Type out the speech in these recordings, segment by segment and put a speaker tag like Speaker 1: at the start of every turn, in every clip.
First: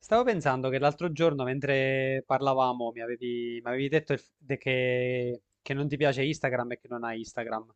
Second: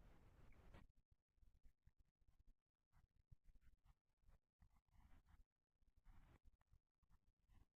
Speaker 1: Stavo pensando che l'altro giorno, mentre parlavamo, mi avevi detto il f- de- che non ti piace Instagram e che non hai Instagram.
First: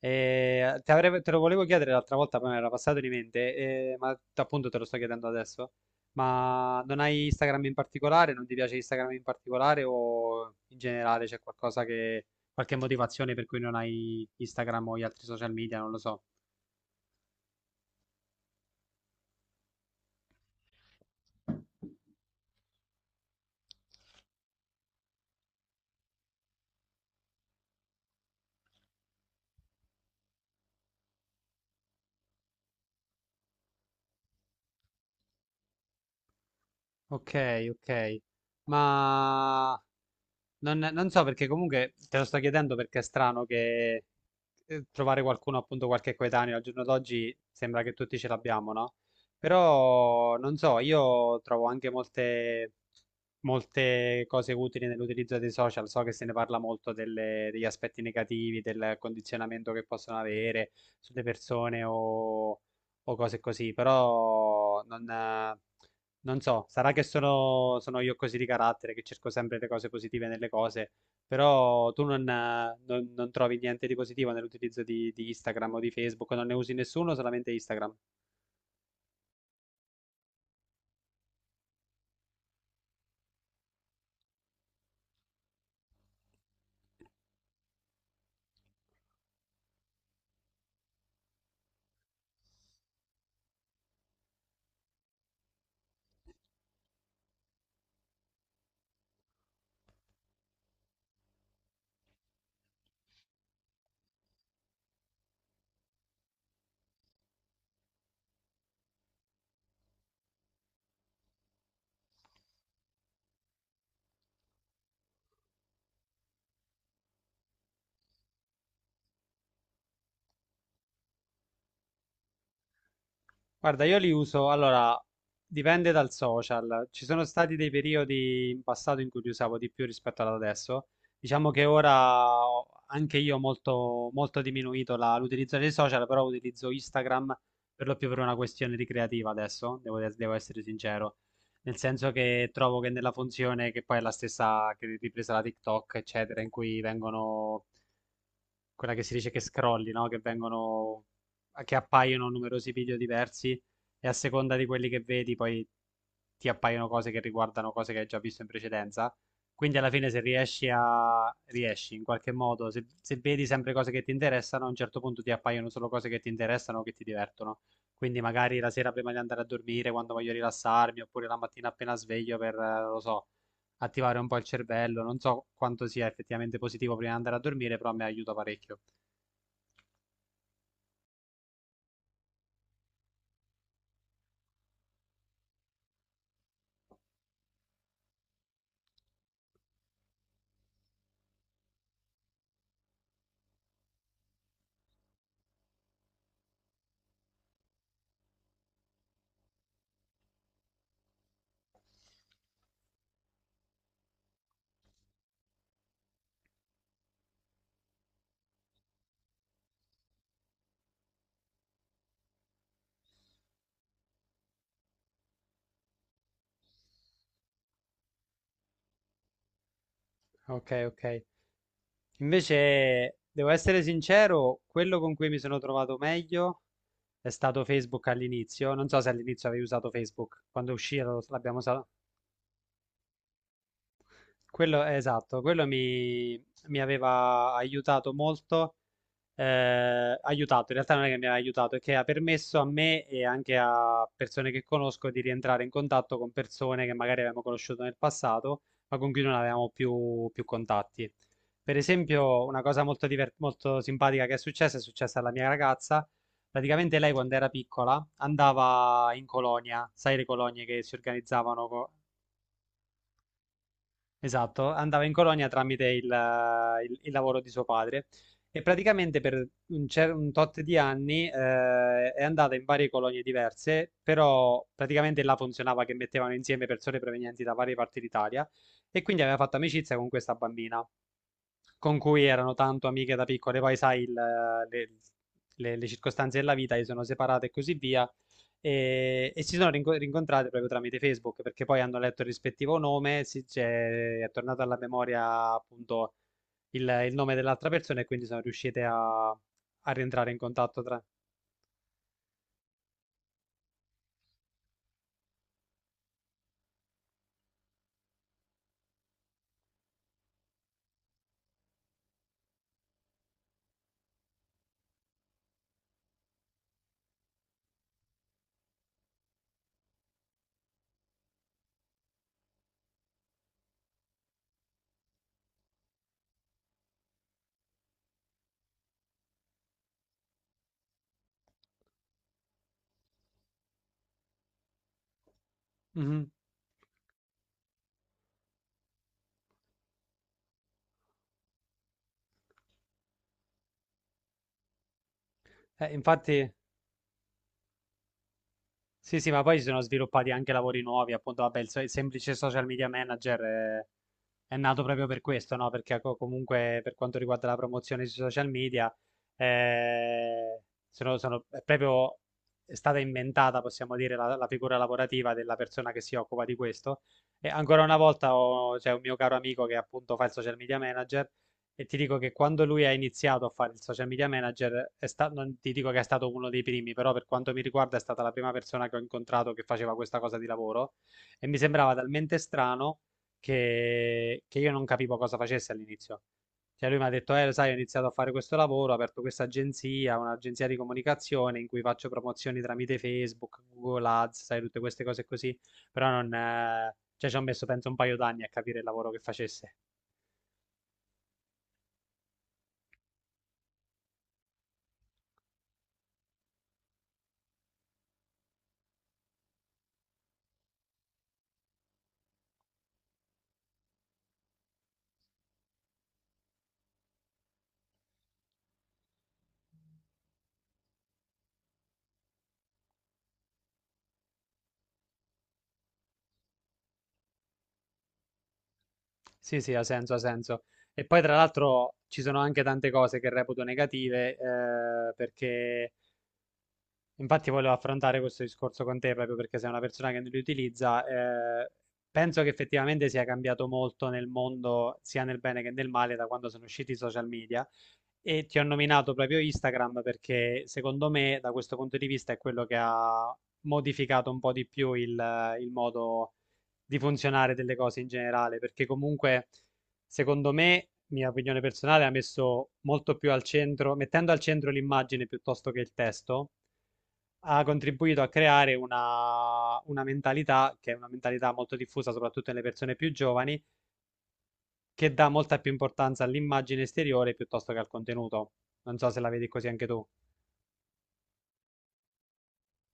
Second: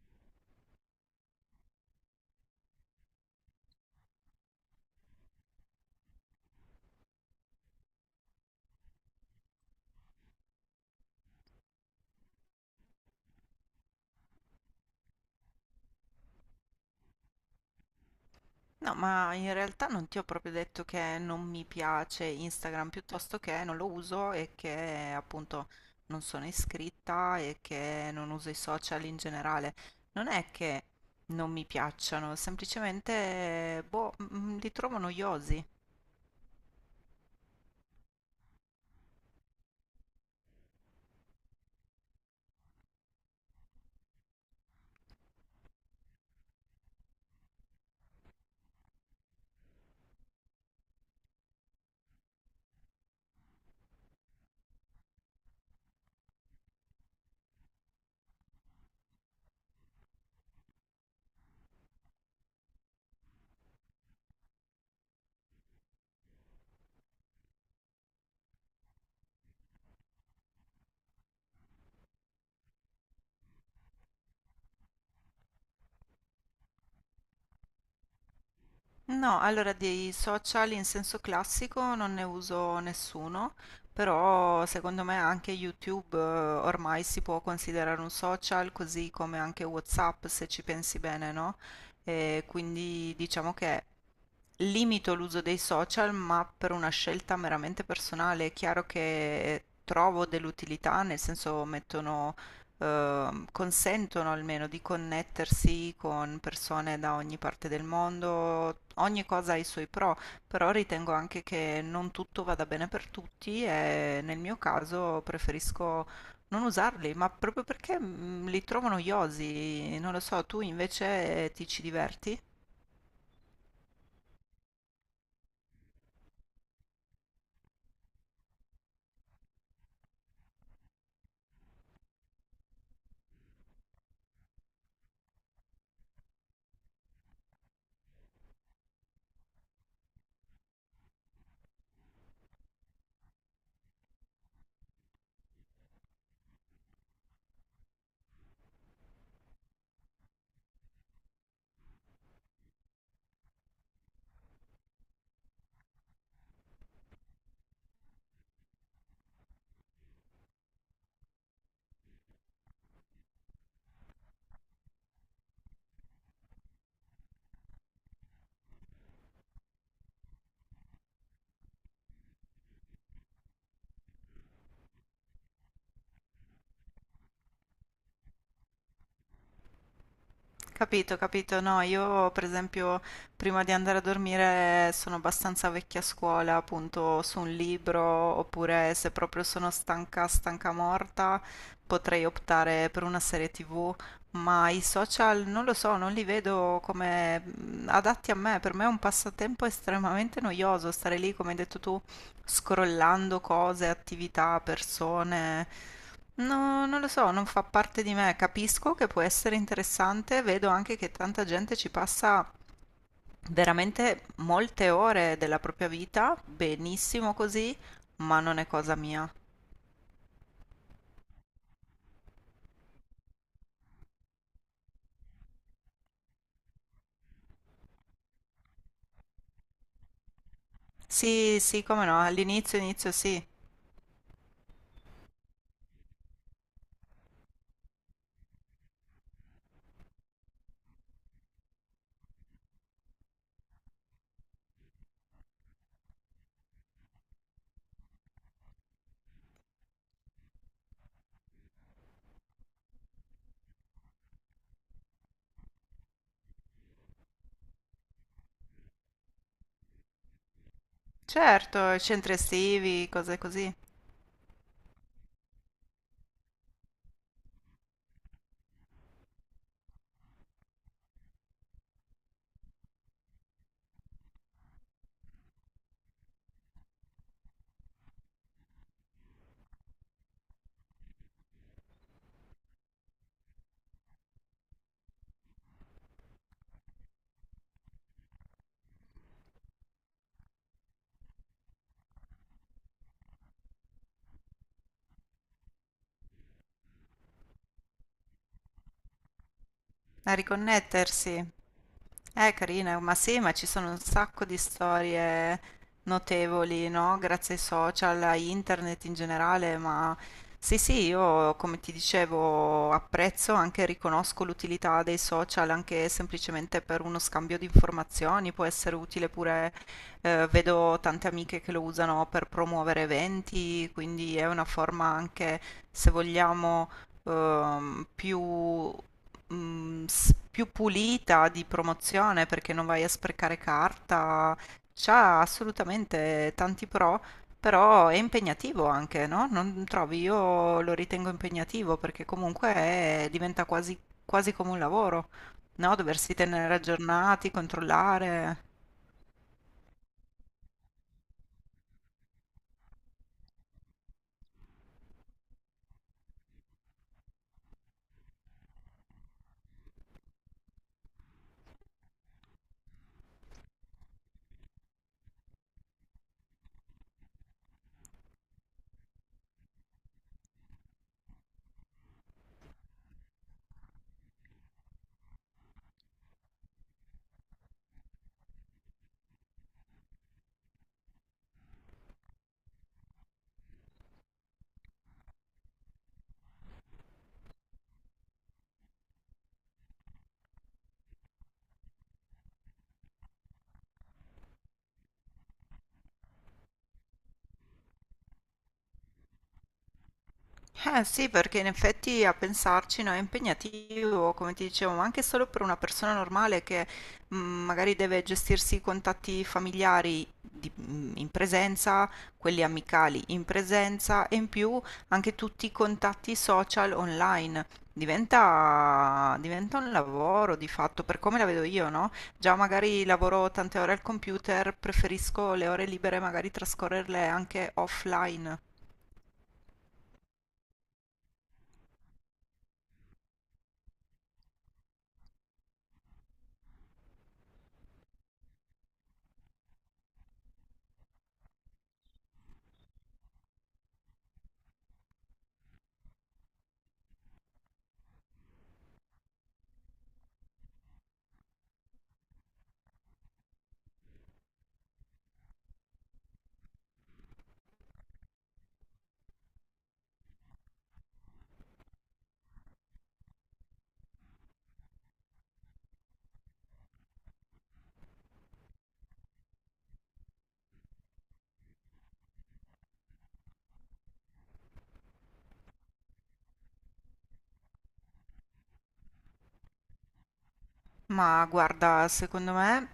Speaker 1: E te, te lo volevo chiedere l'altra volta, poi mi era passato di mente, ma appunto te lo sto chiedendo adesso. Ma non hai Instagram in particolare? Non ti piace Instagram in particolare? O in generale c'è qualcosa qualche motivazione per cui non hai Instagram o gli altri social media? Non lo so.
Speaker 2: No, ma in realtà non ti ho proprio detto che non mi piace Instagram, piuttosto che non lo uso e che appunto non sono iscritta e che non uso i social in generale. Non è che non mi piacciono, semplicemente boh, li trovo noiosi.
Speaker 1: Ok, ok. Ma non so perché comunque te lo sto chiedendo perché è strano che trovare qualcuno, appunto qualche coetaneo al giorno d'oggi sembra che tutti ce l'abbiamo, no? Però non so, io trovo anche molte, molte cose utili nell'utilizzo dei social. So che se ne parla molto degli aspetti negativi, del condizionamento che possono avere sulle persone o cose così, però non so, sarà che sono io così di carattere, che cerco sempre le cose positive nelle cose, però tu non trovi niente di positivo nell'utilizzo di Instagram o di Facebook, non ne usi nessuno, solamente Instagram.
Speaker 2: No, allora dei social in senso classico non ne uso nessuno, però secondo me anche YouTube ormai si può considerare un social, così come anche WhatsApp se ci pensi bene, no? E quindi diciamo che limito l'uso dei social, ma per una scelta meramente personale. È chiaro che trovo dell'utilità, nel senso mettono, consentono almeno di connettersi con persone da ogni parte del mondo. Ogni cosa ha i suoi pro, però ritengo anche che non tutto vada bene per tutti e nel mio caso preferisco non usarli, ma proprio perché li trovo noiosi. Non lo so, tu invece ti ci diverti?
Speaker 1: Guarda, io li uso, allora, dipende dal social. Ci sono stati dei periodi in passato in cui li usavo di più rispetto ad adesso. Diciamo che ora anche io ho molto, molto diminuito l'utilizzo dei social, però utilizzo Instagram per lo più per una questione ricreativa adesso, devo essere sincero. Nel senso che trovo che nella funzione, che poi è la stessa che ripresa da TikTok, eccetera, in cui vengono quella che si dice che scrolli, no? Che appaiono numerosi video diversi e a seconda di quelli che vedi poi ti appaiono cose che riguardano cose che hai già visto in precedenza. Quindi alla fine se riesci in qualche modo, se vedi sempre cose che ti interessano, a un certo punto ti appaiono solo cose che ti interessano o che ti divertono. Quindi magari la sera prima di andare a dormire, quando voglio rilassarmi, oppure la mattina appena sveglio per, non lo so, attivare un po' il cervello. Non so quanto sia effettivamente positivo prima di andare a dormire, però mi aiuta parecchio.
Speaker 2: Capito, capito. No, io per esempio prima di andare a dormire sono abbastanza vecchia scuola, appunto su un libro, oppure se proprio sono stanca, stanca morta, potrei optare per una serie TV, ma i social non lo so, non li vedo come adatti a me. Per me è un passatempo estremamente noioso stare lì, come hai detto tu, scrollando cose, attività, persone. No, non lo so, non fa parte di me. Capisco che può essere interessante, vedo anche che tanta gente ci passa veramente molte ore della propria vita, benissimo così, ma non è cosa mia.
Speaker 1: Ok, ok. Invece, devo essere sincero, quello con cui mi sono trovato meglio è stato Facebook all'inizio. Non so se all'inizio avevi usato Facebook, quando uscì l'abbiamo
Speaker 2: Sì, sì,
Speaker 1: usato.
Speaker 2: come no, all'inizio, inizio sì.
Speaker 1: Quello, esatto, quello mi aveva aiutato molto aiutato, in realtà non è che mi ha aiutato, è che ha permesso a me e anche a persone che conosco di rientrare in contatto con persone che magari avevamo conosciuto nel passato, ma con cui non avevamo più contatti. Per esempio, una cosa molto simpatica che è successa alla mia ragazza. Praticamente lei quando era piccola andava in colonia, sai le colonie che si organizzavano.
Speaker 2: Certo, centri estivi, cose così.
Speaker 1: Esatto, andava in colonia tramite il lavoro di suo padre e praticamente per un tot di anni è andata in varie colonie diverse, però praticamente là funzionava che mettevano insieme persone provenienti da varie parti d'Italia e quindi aveva fatto amicizia con questa bambina con cui erano tanto amiche da piccole, poi sai, le circostanze della vita, si sono separate e così via, e si sono rincontrate proprio tramite Facebook, perché poi hanno letto il rispettivo nome, si, è tornato alla memoria appunto il nome dell'altra persona e quindi sono riuscite a rientrare
Speaker 2: A
Speaker 1: in contatto.
Speaker 2: riconnettersi. Carina, ma sì, ma ci sono un sacco di storie notevoli, no? Grazie ai social, a internet in generale, ma sì, sì, io come ti dicevo apprezzo, anche riconosco l'utilità dei social, anche semplicemente per uno scambio di informazioni, può essere utile pure, vedo tante amiche che lo usano per promuovere eventi, quindi è una forma anche, se vogliamo più più pulita di promozione perché non vai a sprecare carta, c'ha
Speaker 1: Mhm.
Speaker 2: assolutamente tanti pro, però è impegnativo anche, no? Non trovi? Io lo ritengo impegnativo perché comunque diventa quasi, quasi come un lavoro, no? Doversi
Speaker 1: Infatti...
Speaker 2: tenere aggiornati, controllare.
Speaker 1: Sì, sì, ma poi si sono sviluppati anche lavori nuovi, appunto, vabbè, il semplice social media manager è nato proprio per questo, no? Perché comunque per quanto riguarda la promozione sui social media, eh, sono, sono- è proprio è stata inventata, possiamo dire, la figura lavorativa della persona che si occupa di questo. E ancora una volta c'è un mio caro amico che appunto fa il social media manager e ti dico che quando lui ha iniziato a fare il social media manager, non ti dico che è stato uno dei primi, però per quanto mi riguarda è stata la prima persona che ho incontrato che faceva questa cosa di lavoro e mi sembrava talmente strano che io non capivo cosa facesse all'inizio. Cioè lui mi ha detto, lo sai, ho iniziato a fare questo lavoro, ho aperto questa agenzia, un'agenzia di comunicazione in cui faccio promozioni tramite Facebook, Google Ads, sai, tutte queste cose così, però non... Cioè, ci ho messo penso un paio d'anni a capire il lavoro che facesse.
Speaker 2: Eh sì, perché in effetti a pensarci, no, è impegnativo, come ti dicevo, ma anche solo per una persona normale che magari deve gestirsi i contatti familiari in presenza, quelli amicali in presenza e in più anche tutti i contatti social online. Diventa, diventa un lavoro di fatto, per come la vedo io, no? Già magari lavoro tante ore al computer, preferisco le ore libere magari trascorrerle anche offline.
Speaker 1: Sì, sì, ha senso, ha senso. E poi tra l'altro ci sono anche tante cose che reputo negative, perché infatti volevo affrontare questo discorso con te proprio perché sei una persona che non li utilizza. Penso che effettivamente sia cambiato molto nel mondo, sia nel bene che nel male, da quando sono usciti i social media. E ti ho nominato proprio Instagram perché secondo me da questo punto di vista è quello che ha modificato un po' di più il modo di funzionare delle cose in generale, perché comunque secondo me, mia opinione personale, ha messo molto più al centro, mettendo al centro l'immagine piuttosto che il testo, ha contribuito a creare una mentalità che è una mentalità molto diffusa soprattutto nelle persone più giovani che dà molta più importanza all'immagine esteriore piuttosto che al contenuto. Non so se la vedi così anche tu.
Speaker 2: Ma guarda, secondo me,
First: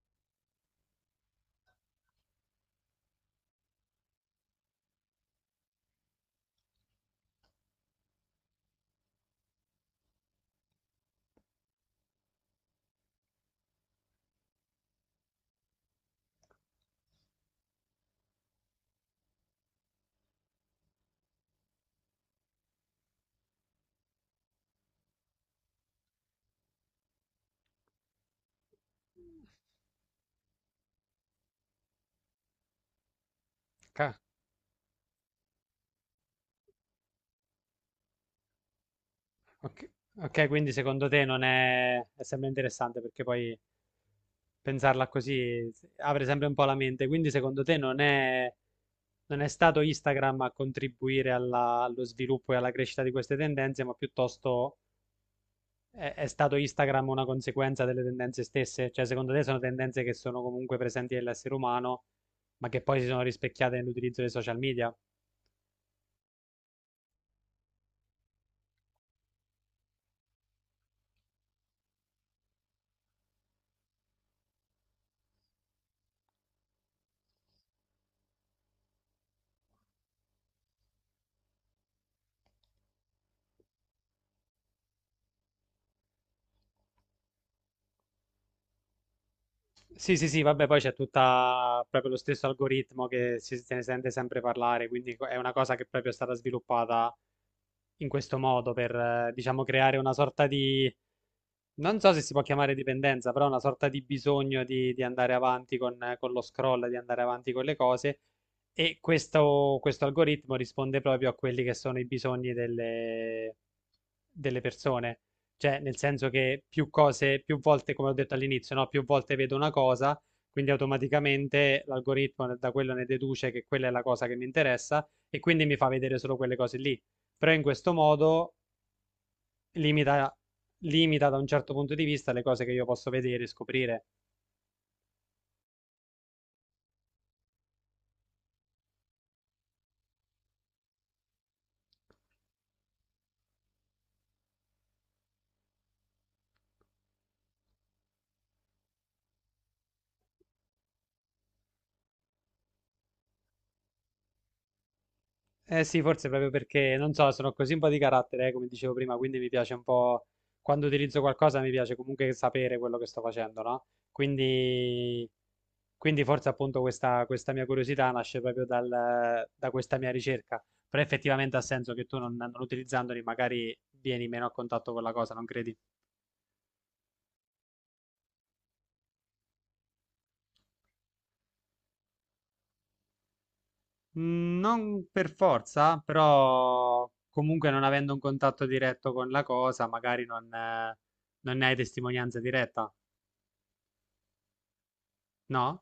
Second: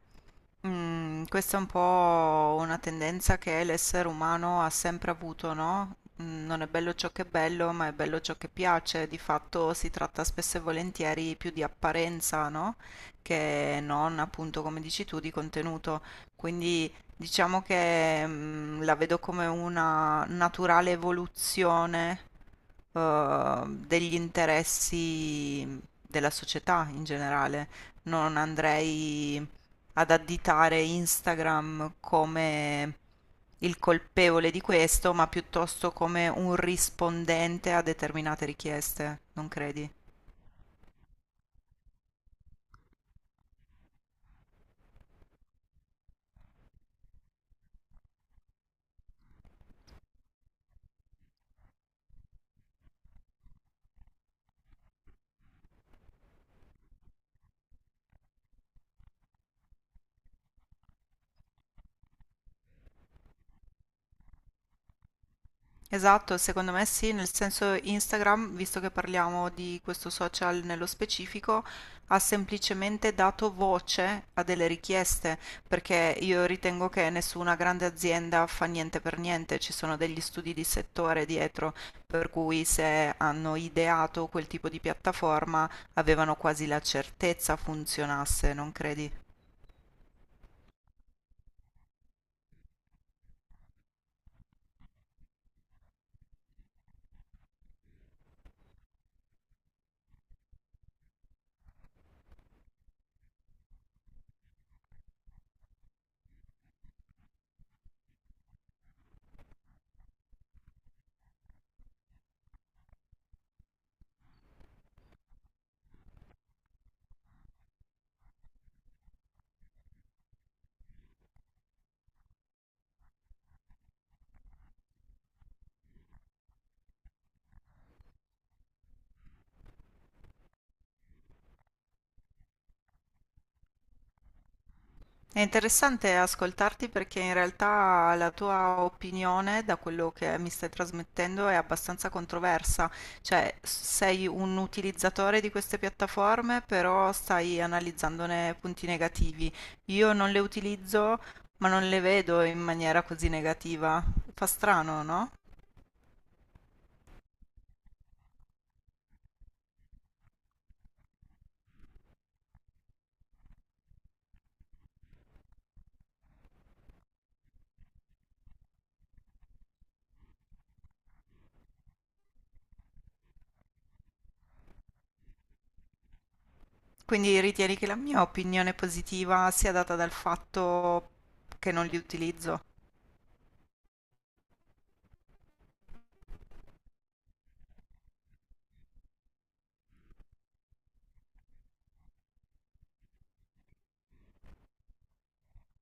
Speaker 2: questa è un po' una tendenza che l'essere umano ha sempre avuto, no? Non è bello ciò che è bello, ma è bello ciò che piace. Di fatto si tratta spesso e volentieri più di apparenza, no? Che non, appunto, come dici tu, di contenuto. Quindi diciamo che la vedo come una naturale evoluzione degli interessi della società in generale non andrei ad additare Instagram come il
Speaker 1: Ca-
Speaker 2: colpevole di questo, ma piuttosto come un rispondente a determinate richieste, non
Speaker 1: Ok,
Speaker 2: credi?
Speaker 1: ok, quindi secondo te non è... è sempre interessante perché poi pensarla così apre sempre un po' la mente. Quindi secondo te non è stato Instagram a contribuire allo sviluppo e alla crescita di queste tendenze, ma piuttosto è stato Instagram una conseguenza delle tendenze stesse? Cioè secondo te sono tendenze che sono comunque presenti nell'essere umano, ma che poi si sono rispecchiate nell'utilizzo dei social media?
Speaker 2: Esatto, secondo me sì, nel senso Instagram, visto che parliamo di questo social nello specifico, ha semplicemente dato voce a delle richieste, perché io ritengo che nessuna grande azienda fa niente per niente, ci sono degli studi di settore dietro, per cui se hanno ideato quel tipo di piattaforma avevano quasi la certezza funzionasse, non credi?
Speaker 1: Sì, sì, sì, vabbè, poi c'è tutta proprio lo stesso algoritmo che se ne sente sempre parlare, quindi è una cosa che proprio è stata sviluppata in questo modo per, diciamo, creare una sorta di, non so se si può chiamare dipendenza, però una sorta di bisogno di andare avanti con lo scroll, di andare avanti con le cose. E questo algoritmo risponde proprio a quelli che sono i bisogni delle persone. Cioè, nel senso che più volte, come ho detto all'inizio, no? Più volte vedo una cosa, quindi automaticamente l'algoritmo da quello ne deduce che quella è la cosa che mi interessa e quindi mi fa vedere solo quelle cose lì. Però in questo modo limita, limita da un certo punto di vista le cose che io posso vedere e scoprire.
Speaker 2: È interessante ascoltarti perché in realtà la tua opinione, da quello che mi stai trasmettendo, è abbastanza controversa. Cioè, sei un utilizzatore di queste piattaforme, però stai analizzandone punti negativi. Io non le utilizzo, ma non le vedo in maniera così negativa. Fa strano, no?
Speaker 1: Eh sì, forse proprio perché, non so, sono così un po' di carattere, come dicevo prima, quindi mi piace un po', quando utilizzo qualcosa mi piace comunque sapere quello che sto facendo, no? Quindi, quindi forse appunto questa mia curiosità nasce proprio da questa mia ricerca, però effettivamente ha senso che tu non utilizzandoli magari vieni meno a contatto con la cosa, non credi?
Speaker 2: Quindi ritieni che la mia opinione positiva sia data dal fatto che non li utilizzo?
Speaker 1: Non per forza, però comunque non avendo un contatto diretto con la cosa, magari non ne hai testimonianza diretta, no?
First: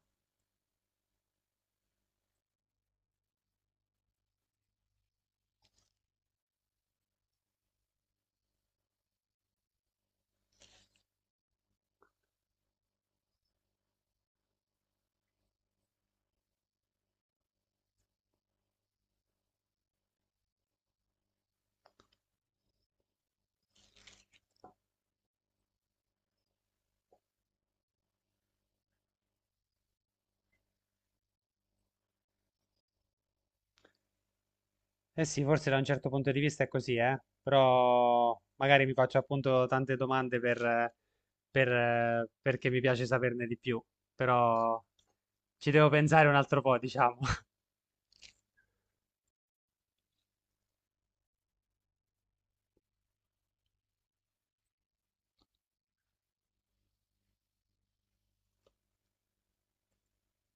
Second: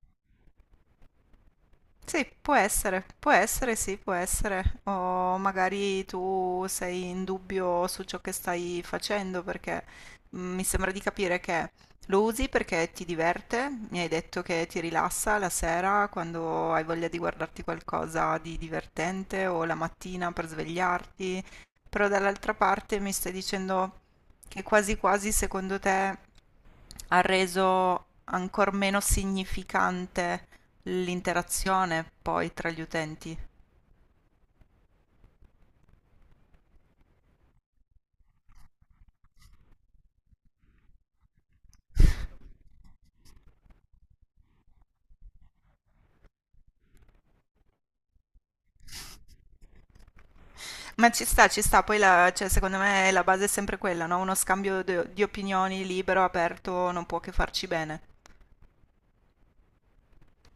Speaker 2: Sì, può essere, sì, può essere. O magari tu sei in dubbio su ciò che stai facendo perché mi sembra di capire che lo usi perché ti diverte, mi hai detto che ti rilassa la sera quando hai voglia di guardarti qualcosa di divertente o la mattina per svegliarti, però dall'altra parte mi stai dicendo che quasi quasi secondo te ha reso ancora meno significante l'interazione poi tra gli utenti.
Speaker 1: Eh sì, forse da un certo punto di vista è così, eh? Però magari mi faccio appunto tante domande perché mi piace saperne di più, però ci devo pensare un altro po', diciamo.
Speaker 2: Ma ci sta, poi cioè, secondo me la base è sempre quella, no? Uno scambio di opinioni libero, aperto, non può che farci bene.